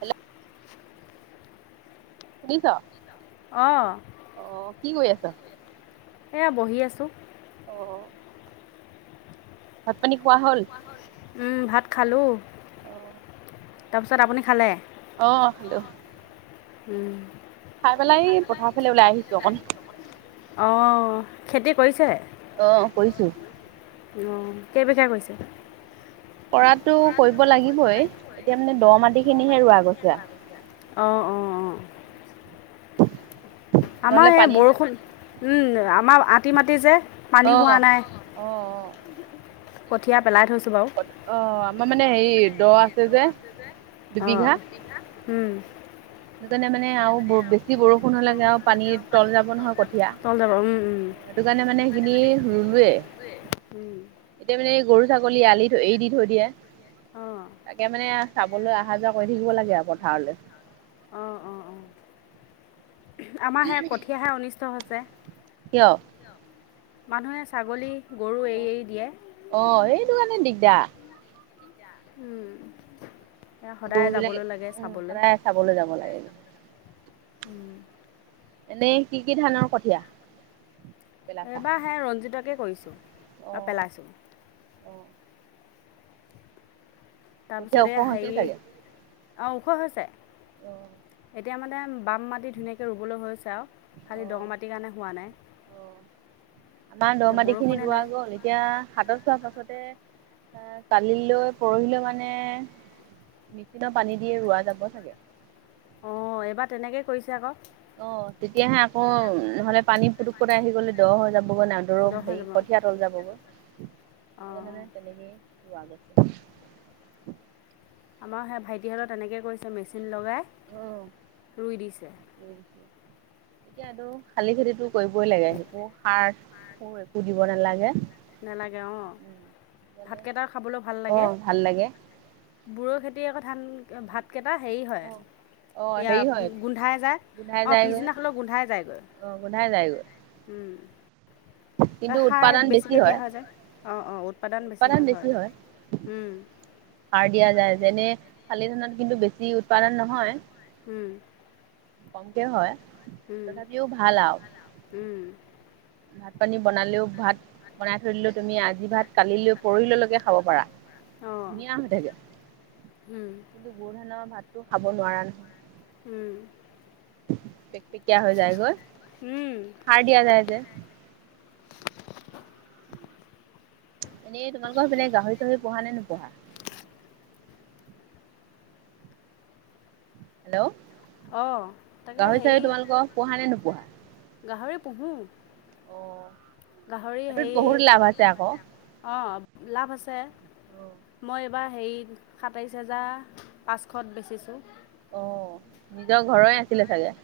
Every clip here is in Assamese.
হেল্ল' শুনিছ? অ', অ', কি কৰি আছ? এয়া বহি আছোঁ। অ', ভাত পানী খোৱা হল? উম, ভাত খালোঁ। অ', তাৰপিছত আপুনি খালে? অ', খালোঁ। উম, খাই পেলাই ই পথাৰ ফালে ওলাই আহিছোঁ অকণ। অ', খেতি কৰিছে? অ', কৰিছোঁ। অ', কেই বিঘা কৰিছে। কৰাতটো কৰিব লাগিবই, এতিয়া মানে দহ মাটি খিনিহে ৰুৱা গৈছো। অ', অ', অ', নহলে আমাৰ এ পানী বৰষুণ উম, আমাৰ আতি মাটি যে। অ পানী হোৱা নাই অ অ কঠীয়া পেলাই থৈছোঁ বাৰু। অ', আমাৰ মানে হেৰি দহ আছে যে। দুবিঘা অ', উম, সেইটো কাৰণে মানে আৰু বেছি বৰষুণ হলেগে আৰু পানী তল যাব নহয় কঠীয়া। তল উম, উম, অ', সেইটো কাৰণে মানে সেইখিনি ৰুলোৱেই। উম এতিয়া মানে এই গৰু ছাগলী আলি এৰি দি থৈ দিয়ে, অঁ তাকে মানে চাবলৈ আহা যোৱা কৰি থাকিব লাগে আৰু পথাৰলৈ। অ', অ', অ', আমাৰ সে কঠীয়াহে অনিষ্ট হৈছে। কিয়? মানুহে ছাগলী, গৰু এৰি এৰি দিয়ে। অ', সেইটো কাৰণে দিগদাৰ। উম, এয়া গৰু সদায় বিলাক যাবলৈ লাগে উম চাবলৈ। সদায় চাবলৈ যাব লাগিব। উম। এনেই কি কি ধানৰ কঠীয়া? পেলাইছা এইবাৰ সে ৰঞ্জিতকে কৰিছোঁ অ বা পেলাইছোঁ। অ'। কঠীয়া তাৰপিছতে ওখ হৈছে হেৰি চাগে অঁ ওখ হৈছে। অ'। এতিয়া মানে বাম মাটি ধুনীয়াকৈ ৰুবলৈ হৈছে আৰু, অ খালী দ মাটিৰ কাৰণে হোৱা নাই। অ আমাৰ দ এতিয়া মাটি খিনি বৰষুণে ৰোৱা নাই গ'ল, এতিয়া হাতত লোৱা পাছতে এ কালিলৈ পৰহিলৈ মানে মেচিনৰ পানী দিয়ে ৰোৱা যাব চাগে। অঁ এইবাৰ তেনেকেই কৰিছে আকৌ। অ' তেতিয়াহে আকৌ নহলে পানী পুটুককতে আহি গ'লে দ হৈ যাবগৈ না দ ৰ হৈ হেৰি যাব কঠীয়া তল যাবগৈ, সেইতো অঁ কাৰনেই তেনেকেই ৰোৱা গৈছে। আমাৰ সেই ভাইটিহঁতৰ তেনেকৈ কৰিছে মেচিন লগাই ৰুই দিছে। উম [unintelligible] এতিয়া এইটো শালি খেতিতো কৰিবই লাগে একো সাৰ সোৰ একো দিব নালাগে। নেলাগে অ' উম, মানে ভাতকেইটাও খাবলৈ ভাল লাগে। অ' ভাল লাগে। বড়ো খেতি আকৌ ধান ভাত কেইটা হেৰি হয় অ' এইয়া হেৰি হয় গোন্ধাই যায়, গোন্ধাই অঁ যায়গৈ পিছদিনা হ'লেও গোন্ধাই যায়গৈ। অ' গোন্ধাই যায়গৈ। উম। কিন্তু উৎপাদন সাৰ বেছি বেছিকৈ দিয়া হয় যে? অঁ অঁ উৎপাদন বেছি হয় হয়। উম। সাৰ দিয়া যে, যেনে শালি ধানত কিন্তু বেছি উৎপাদন নহয় উম। কমকে হয়। উম, তথাপিও ভাল আৰু। উম, ভাত পানী বনালেও ভাত বনাই থৈ দিলোও তুমি আজি ভাত কালিলৈ পৰহিললৈকে খাব পাৰা। অঁ ধুনীয়া হৈ থাকে উম, কিন্তু বড়োধানৰ ভাতটো খাব নোৱাৰা নহয়। উম। পেকপেকীয়া হৈ যায় গৈ, উম, সাৰ দিয়া যায় যে। এনেই তোলোকৰ সেই পিনে গাহৰি চাহৰি পোহা নে নোপোহা? হেল্ল' অঁ তাকে গাহৰি হেৰি চাহৰি তোমালোকৰ পোহা নে নোপোহা? গাহৰি পোহো। অ গাহৰি সেইটোত হেৰি বহুত লাভ আছে আকৌ অ' লাভ আছে। মই এইবাৰ হেৰি সাতাইছ হেজাৰ পাঁচশত বেচিছোঁ। অ' নিজৰ ঘৰৰে আছিলে চাগে?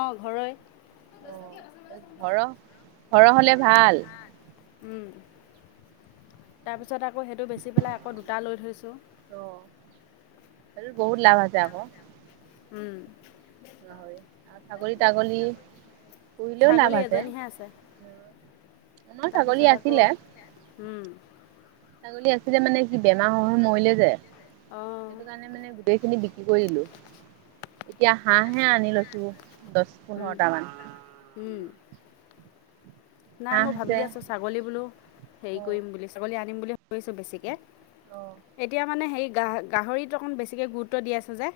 অ' ঘৰৰে। অ' ঘৰৰ ঘৰৰ হ'লে ভাল। ও' তাৰপিছত আকৌ সেইটো বেচি পেলাই আকৌ দুটা লৈ থৈছোঁ। অ' হেইতোট বহুত লাভ আছে আকৌ। উম। গাহৰি আৰু ছাগলী তাগলী পুহিলেও ছাগলী লাভ আছে। এজনীহে আমাৰ ছাগলী আছিলে উম। ছাগলী আছিলে মানে কি বেমাৰ হৈ হৈ মৰিলে যে, অঁ সেইটো কাৰণে মানে গোটেইখিনি বিক্ৰী কৰি দিলো, এতিয়া হাঁহহে আনি লৈছো দহ পোন্ধৰটামান। উম। নাই হাঁহ মই ভাবি আছে আছোঁ ছাগলী বোলো হেৰি অ কৰিম বুলি ছাগলী আনিম বুলি ভাবিছোঁ বেছিকৈ। অ এতিয়া মানে সেই গাহৰিত অকণ বেছিকে গুৰুত্ব দি আছো যে।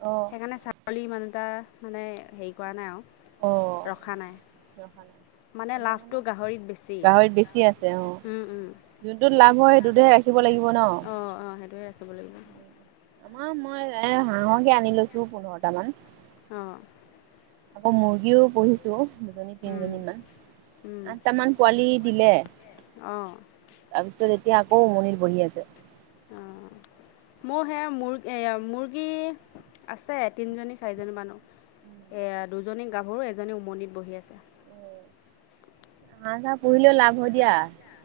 অ, সেইকাৰণে ছাগলী মানুহ এটা মানে হেৰি কৰা নাই অ আৰু ৰখা নাই। [unintelligible] মানে লাভটো গাহৰিত বেছি। যোনটো লাভৰ অ, অ, সেইটোয়ে ৰাখিব লাগিব। আম মই এ হাঁহকে আনি লৈছো পোন্ধৰটা মান। অ, আকৌ মুৰ্গীও পঢ়িছে। দুজনী তিনিজনী মান অঁ আঠটামান পোৱালি দিলে। অঁ তাৰপিছত এতিয়া আকৌ উমনিৰ বহি আছে। অঁ মোৰ সেয়া মুৰ্গী, মুৰ্গী আছে তিনিজনী চাৰিজনী মানৰ দুজনী গাভৰু এজনী উমনিত বহি আছে। হা, পহিলে। লাভ হয় দিয়া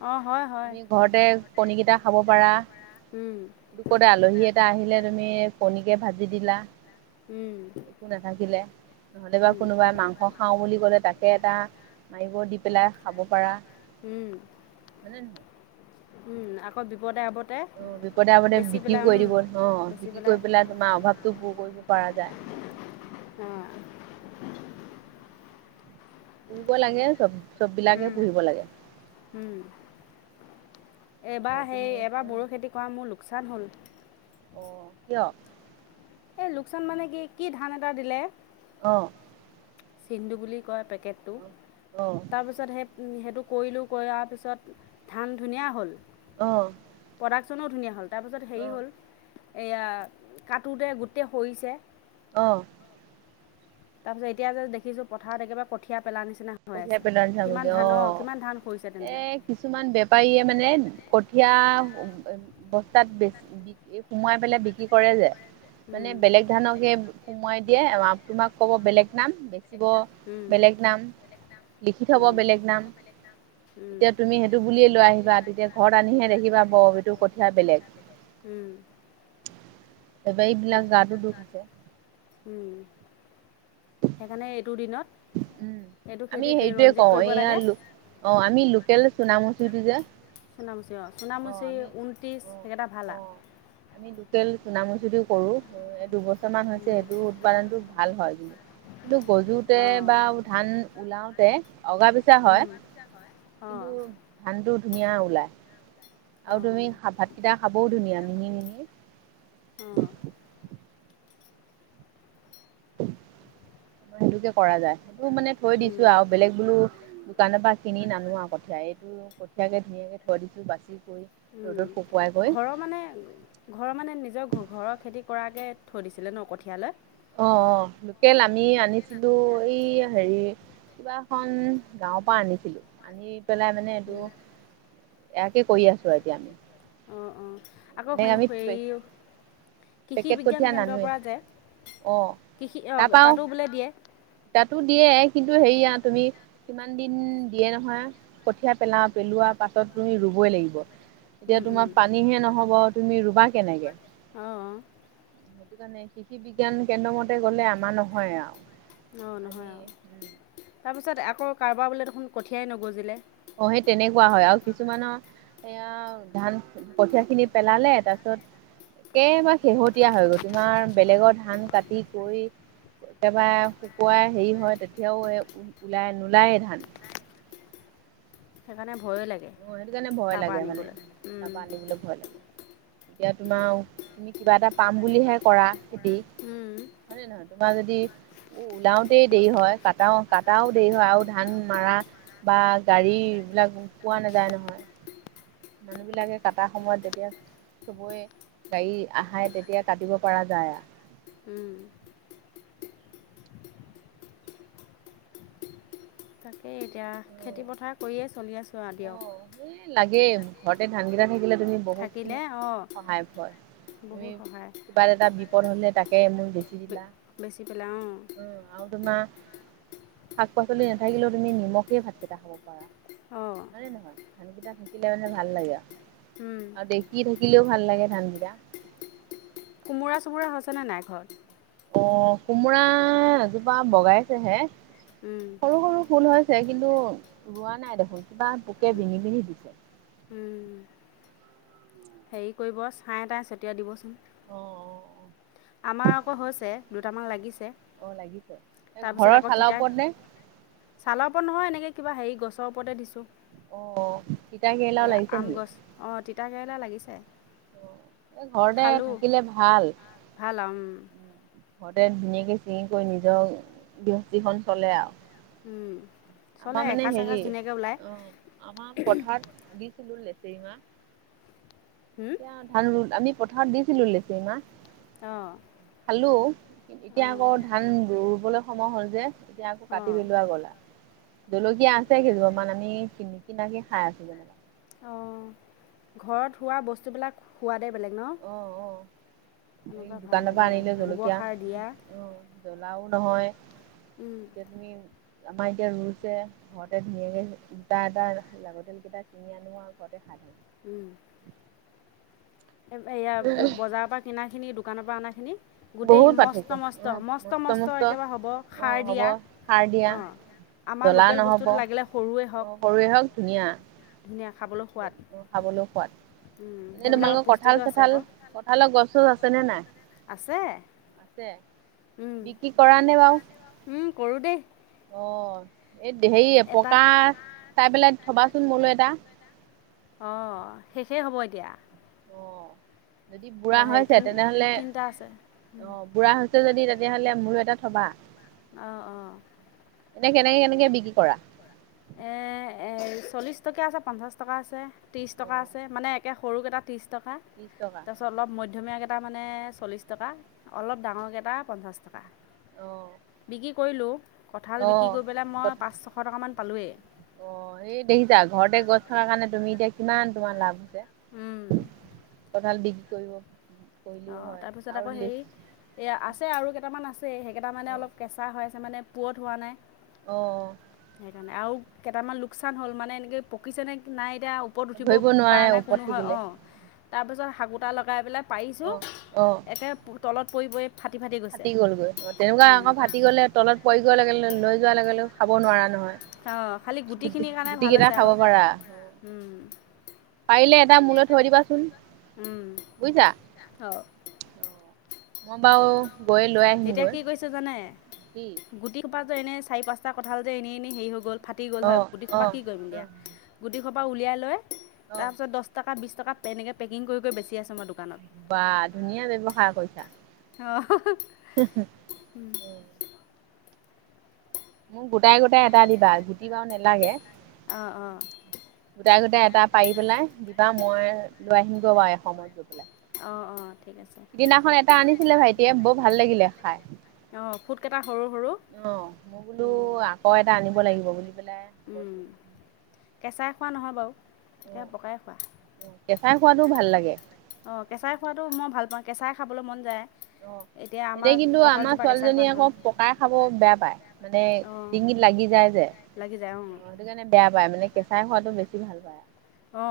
অঁ হয় হয় তুমি ঘৰতে কণীকেইটা খাব পাৰা। উম দুকতে, আলহী এটা আহিলে তুমি কণীকে ভাজি দিলা। উম, একো নাথাকিলে নহ'লে বা উম কোনোবাই মাংস। খাওঁ বুলি ক'লে তাকে এটা মাৰিব দি পেলাই খাব পাৰা। উম, হয়নে নহয় উম, আকৌ বিপদে আপ অ, বিপদে আপে বিক্ৰীও কৰি দিব ন বিক্ৰী কৰি পেলাই তোমাৰ অভাৱতটো পূৰ কৰিব পৰা যায়। অঁ পুহিব লাগে চ'ব চব বিলাকে উম পুহিব লাগে। উম, ঘৰত এইবাৰ সেই তুমি এবাৰ বড়ো খেতি কৰা মোৰ লোকচান হ'ল। অ, কিয়? এই লোকচান মানে কি কি ধান এটা দিলে। অ, চিংধু বুলি কয় পেকেটো, তাৰপিছত সেই সেইটো কৰিলোঁ কৰাৰ পিছত ধান ধুনীয়া হ'ল। অ, প্ৰডাকশ্যনো ধুনীয়া হ'ল তাৰপিছত হেৰি অ' হ'ল। এইয়া কাটোতে গোটেই সৰিছে। অ, তাৰ পিছত এতিয়া যে দেখিছো পথাৰত একেবাৰে কঠীয়া পেল নিচিনা হৈ কঠিয়াই আছে পেলোৱা নিচিনা কৰিছে কিমান ধান অ' কিমান ধান শইছে এ তেন্তে। কিছুমান বেপাৰীয়ে মানে কঠীয়া বস্তাত বেছি সোমাই পেলাই বিক্ৰী কৰে যে মানে উম, বেলেগ বেলেগ ধানকে সোমোৱাই দিয়ে তোমাক ক'ব বেলেগ নাম বেচিব বেলেগ নাম। বেলেগ নাম। লিখি থ'ব বেলেগ নাম এতিয়া তুমি সেইটো বুলিয়ে লৈ আহিবা তেতিয়া ঘৰত আনিহে দেখিবা ব টো কথাীয়া বেলেগ। উম, বেপাৰীবিলাক গাতো দুখ আছে উম, সেইকাৰণে এইটো দিনত। উম, এইটো আমি খেতিত সেইটোয়ে ৰঞ্জিত কওঁ কৰিব এয়া লাগে অ' আমি লোকেল চুনামচিটো যে চুনামুচি অ' অঁ চুনামুচি আমি ঊনত্ৰিছ অঁ সেইকেইটা ভাল আৰু। অঁ আমি লোকেল চুনামচদিও কৰো দুবছৰ মান হৈছে সেইটো উৎপাদনতটো ভাল হয়। কিন্তু গজোতে বা ধান, ওলাওতে অগা পিছা। উম, অ, ধান টো ধুনীয়া ওলাই। অ আৰু তুমি ভাতকেইটা খাবও ধুনীয়া মিহি মিহি। অ'। সেইটোকে কৰা যায় সেইটো মানে থৈ দিছো আৰু বেলেগ বোলো দোকানৰ পৰা কিনি নানো আৰু কঠীয়া এইটো কঠিয়াকে ধুনীয়াকে থৈ দিছো বাচি কৰি। উম ৰ'দত শুকুৱাই কৈ। ঘৰৰ মানে ঘৰৰ মানে নিজৰ ঘ ঘৰৰ খেতি কৰাকৈ থৈ দিছিলে ন কঠীয়ালে। অ', অ', লোকেল আমি আনিছিলো এইয়া হেৰি কিবা এখন গাঁৱৰ পৰা আনিছিলো আনি পেলাই মানে এইটো উম, এয়াকে কৰি আছোঁ এতিয়া আমি। অ', অ', আকৌ এনেই হেন আমি হেৰি কৃষি পেকেট বিজ্ঞান কঠীয়া কেন্দ্ৰৰ নানোৱে, পৰা যে অ', কৃষি তাৰপা আৰু তাতো বোলে দিয়ে। তাতো দিয়ে কিন্তু হেৰিয়া তুমি সিমান দিন দিয়ে নহয় কঠীয়া পেলাও পেলোৱা পাছত তুমি ৰুবই লাগিব। এতিয়া উম উম তোমাৰ পানীহে নহ'ব তুমি ৰুবা কেনেকে অঁ অঁ সেই কাৰণে কৃষি বিজ্ঞান কেন্দ্ৰ মতে গ'লে আমাৰ নহয় আৰু। অ', নহয় আমি উম। আৰু তাৰপিছত আকৌ কাৰোবাৰ বোলে দেখোন কঠীয়াই নগজিলে। অ', সেই তেনেকুৱা হয় আৰু কিছুমানৰ এ ধান কঠিয়া খিনি পেলালে তাৰপিছত একেবাৰে শেহতীয়া হৈ গ'ল তোমাৰ বেলেগৰ ধান কাটি কৰি একেবাৰে শুকুৱাই হেৰি হয় তেতিয়াও এই ওলাই নোলায়েই ধান। সেইকাৰণে ভয়ে লাগে। অ', সেইটো কাৰণে ভয় তাৰপৰা লাগে মানে আনিবলৈ উম তাপা আনিবলৈ ভয় লাগে। এতিয়া তোমাৰ তুমি কিবা এটা পাম বুলিহে কৰা খেতি। উম হয় নে নহয় তোমাৰ যদি উ ওলাওতেই দেৰি হয় কাটাও কাটাওতে দেৰি হয় আৰু ধান মাৰা বা গাড়ী বিলাক পোৱা নাযায় নহয়। মানুহ বিলাকে কাটা সময়ত যেতিয়া চবৈ গাড়ী আহে তেতিয়া কাটিব পৰা যায়। উম। এই এতিয়া আৰু খেতি পথাৰ কৰিয়েই চলি আছোঁ আৰু দিয়ক। এ লাগে ঘৰতে ধানকেইটা থাকিলে তুমি বহুতখিনি থাকিলে অঁ সহায় হয় তুমি বহুত সহায় কবাৰ এটা বিপদ হ'লে তাকে এমোন বেছি দিলা। বেচি পেলাই অ'। আৰু তোমাৰ শাক পাচলি নাথাকিলেও তুমি নিমখে ভাতকেইটা খাব পাৰা। অ'। হয়ানে নহয় ধানকেইটা থাকিলে মানে ভাল লাগে আৰু আৰু দেকী থাকিলেও ভাল লাগে ধানকেইটা। কোমোঁৰা চোমোৰা হৈছেনেে নাই ঘৰত। অ', কোমোৰা এজোপা বগাইছে হে সৰু সৰু ফুল কিন্তু ৰোৱা নাই দেখোন কিবা পোকে বিন্ধি পিন্ধি দিছে। হেৰি কৰিব ছাই তাই ছটিয়াই দিবচোন। অ', অ', অ'। আমাৰ আকৌ হৈছে। দুটামান লাগিছে। অ', লাগিছে এ তাৰপিছত ঘৰৰ আকৌ চালৰ তিতা ওপৰত নে। ছালৰ ওপৰত নহয় এনেকৈ কিবা হে গছৰ ওপতে দিছোঁ। অ', তিতা কেৰেলাও লাগিছে নেকি। অ', তিতা কেৰেলা লাগিছে। উম, ঘৰতে খালোঁ থাকিলে ভাল। [unintelligible] ঘৰতে ধুনীয়াকে ছিঙি কৰি নিজৰ গৃহস্থীখন চলে আৰু চলে, আমাৰ মানে এসাঁজ এসাঁজ হেৰি ধুনীয়াকৈ ওলায় অ আমাৰ পথাৰত দিছিলো নেচেৰি মাহ হুম, এ ধান আমি পথাৰত দিছিলো লেচি মা অ', খালো, এতিয়া আকৌ ধান ৰুবলৈ সময় হল যে তেতিয়া আকৌ কাটি অঁ পিন্ধোৱা গ'লা জলকীয়া আছে কেইযোপামান আমি কিন কিনাকি খাই আছো যেনিবা অ', ঘৰত হোৱা বস্তুবিলাক সোৱাদেই বেলেগ ন, অ', অ', তুমি এনেকুৱা ভাল দোকানৰ পৰা লাগে আনিলে জলকীয়া গোবৰ সাৰ দিয়া অ', জ্বলাও নহয়, উম, এতিয়া তুমি আমাৰ এতিয়া ৰুছে, ঘৰতে ধুনীয়াকৈ দুটা এটা লাগতালকেইটা ছিঙি আনো আৰু ঘৰতে সাতনো উম, এইয়া বজাৰৰ পৰা কিনাখিনি, দোকানৰ পৰা অনাখিনি গোটেই বহুত মস্ত পাৰ্থক্য, মস্ত অ', মস্ত ম্ত একেবাৰে হ'ব অ সাৰ হ'ব দিয়া সাৰ দিয়া অঁ আমাৰ জলা লোকেল বস্তুটো নহব, লাগিলে সৰুৱে হওক অ', সৰুৱ হওক ধুনীয়া ধুনীয়া খাবলৈ সোৱাদ অ', খাবলৈও সোৱাদ, উম, এনে সেইবিলাকত তোমালোকৰ ক কঠাল পুষ্টিকো আছে চঠাল আকৌ কঠালৰ গছছ আছেনে নাই আছে আছে উম, বিক্ৰী কৰা নে বও অ', উম, কৰোঁ দেই এই হেৰি এটা পকা চাই পেলাই থবাচোন মোলৈ এটা অ', শেষেই হ'ব এতিয়া অ', যদি বুঢ়া হেৰি হৈছে তিনি তেনেহলে তিনিটা আছে অ বুঢ়া হৈছে যদি তেতিয়াহ'লে মোৰো এটা থবা অ', অ', এনে, কেনেকে কেনেকে বিক্ৰী কৰা চল্লিছ টকীয়া আছে, পঞ্চাছ টকা আছে, ত্ৰিছ টকা অ' আছে মানে [unintelligible] ত্ৰিশ টকা অ' [unintelligible] [unintelligible] কৰিলো কঁঠাল বিক্ৰী অ'। অ' কৰি, পেলাই মই পাঁচ ছশ টকামান পালোৱেই অ', ই দেখিছা ঘৰতে গছ থকাৰ কাৰণে তুমি এতিয়া কিমান তোমাৰ লাভ কঠাল বিক্ৰী কৰিব কৰিলেও অ', হয় তাৰপিছত আৰু আকৌ হেৰি লিচ এইয়া আছে আৰু কেইটামান আছে, সেইকেইটামানে অ' অলপ কেঁচা হৈ আছে মানে পোৱত হোৱা নাই অ', সেইকাৰণে, আৰু কেইটামান লোকচান হ'ল মানে এনেকৈ পকিছেনে নাই এতিয়া ওপৰত উঠিব ধৰিব নোৱাৰে পৰা নাই ওপৰত কোনো হয় থাকিলে অ তাৰপিছত হাগোটা লগাই পেলাই পাৰিছোঁ, অ' অ'। একে তলত পৰিবই ফাটি গলগৈ অ, তেনেকুৱা আকৌ ফাটি গ'লে তলত পৰি গোৱা লেে লৈ যোৱা লে লগেও খাব নোৱাৰা নহয় অ', খালি গুটি গুটিখিনিৰ কাৰণে ভাল গুটিকেইটা হৈছে খাব পাৰা। আহ পাৰিলে এটা মূলৈ থৈ দিবাচোন বুজিছা অ', মই বাৰু, গৈ লৈ আহিম এতিয়া গৈ কি কৰিছে জানে কি গুটি খোপা যে এনে চাৰি পাঁচটা কঠাল যে এনেইনেই হেৰি হৈ গ'ল, ফাটি গ'ল হয় অ', গুটি খোপা অ'। অ', কি কৰিম দিয়া গুটিখৰ পৰা উলিয়াই লয় অ', তাৰপিছত দহ টকা বিছ টকা এনেকৈ, পেকিং কৰি বেচি আছোঁ মই দোকানত বা ধুনীয়া ব্যৱহাৰ কৰিছা অহ, [inaudible] [unintelligible] মোক গোটাই গোটাই এটা দিবা গুটিবা নালাগে। অ অ। গোটাই গোটাই এটা পাৰি পেলাই দিবা মই লৈ আহিমগৈ বাৰু এ সময়ত গৈ পেলাই। অ অ ঠিক আছে। সিদিনাখন এটা আনিছিলে ভাইটিয়ে বৰ ভাল লাগিলে খাই। অঁ ফুটকেইটা সৰু সৰু অ মোৰ বোলো আকৌ এটা আনিব লাগিব বুলি পেলাই কৈছো। কেঁচাই খোৱা নহয় বাৰু তাকে অ', পকাই খোৱা। কেঁচাই খোৱাতো ভাল লাগে। অঁ কেঁচাই খোৱাতটো মই ভাল পাওঁ। কেঁচাই খাবলৈ মন যায়। অ'। এতিয়া আমাৰ কিন্তু আমাৰ কঁঠালজোপা কেঁচাই খোৱা ছোৱালীজনীয়ে আকৌ নহয়। পকাই খাব বেয়া পায়, মানে অঁ ডিঙিত লাগি যায় যে। লাগি যায় অঁ সেইটো কাৰণে বেয়া পায়, মান কেচ খোৱাটো বেছি ভাল পায়। অ।